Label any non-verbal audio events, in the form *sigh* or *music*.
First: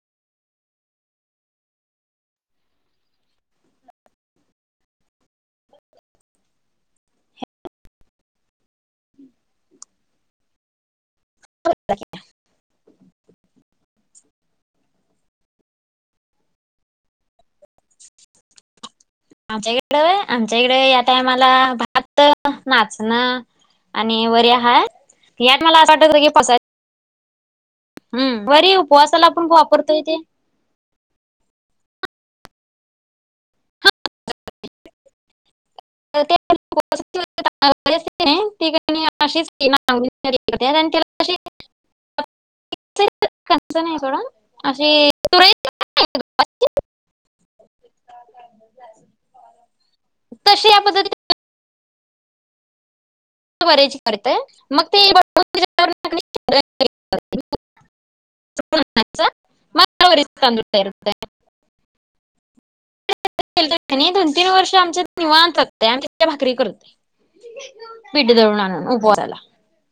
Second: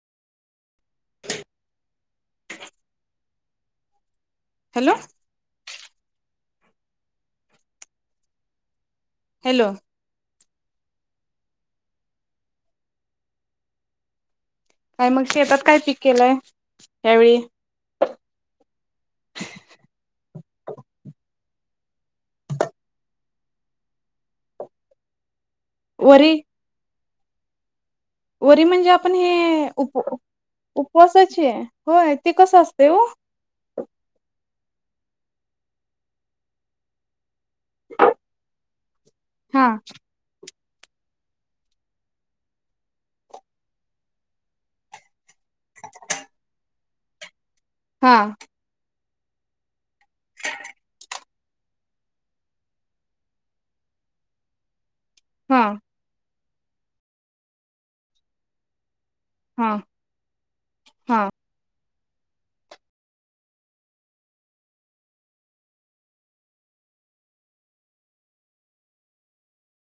*inaudible* hello hello *inaudible* काय मग शेतात काय पीक केलंय यावेळी आमच्याकड आमच्या इकडे या टायमाला भात नाचणं आणि वर हा यात मला असं वाटत की वरी पसाय वरी म्हणजे आपण उपवासाला हे उप वापरतोय ते उपवासाचे होय ते कसं असते णीच हा आणि त्याला च नाहीड हा तशी या पद्धती बऱ्यायची करत मग ते म हा हा हा दोन तीन वर्ष आमच्या निवांतय आम् भाकरी करत ह बिड दळ नरला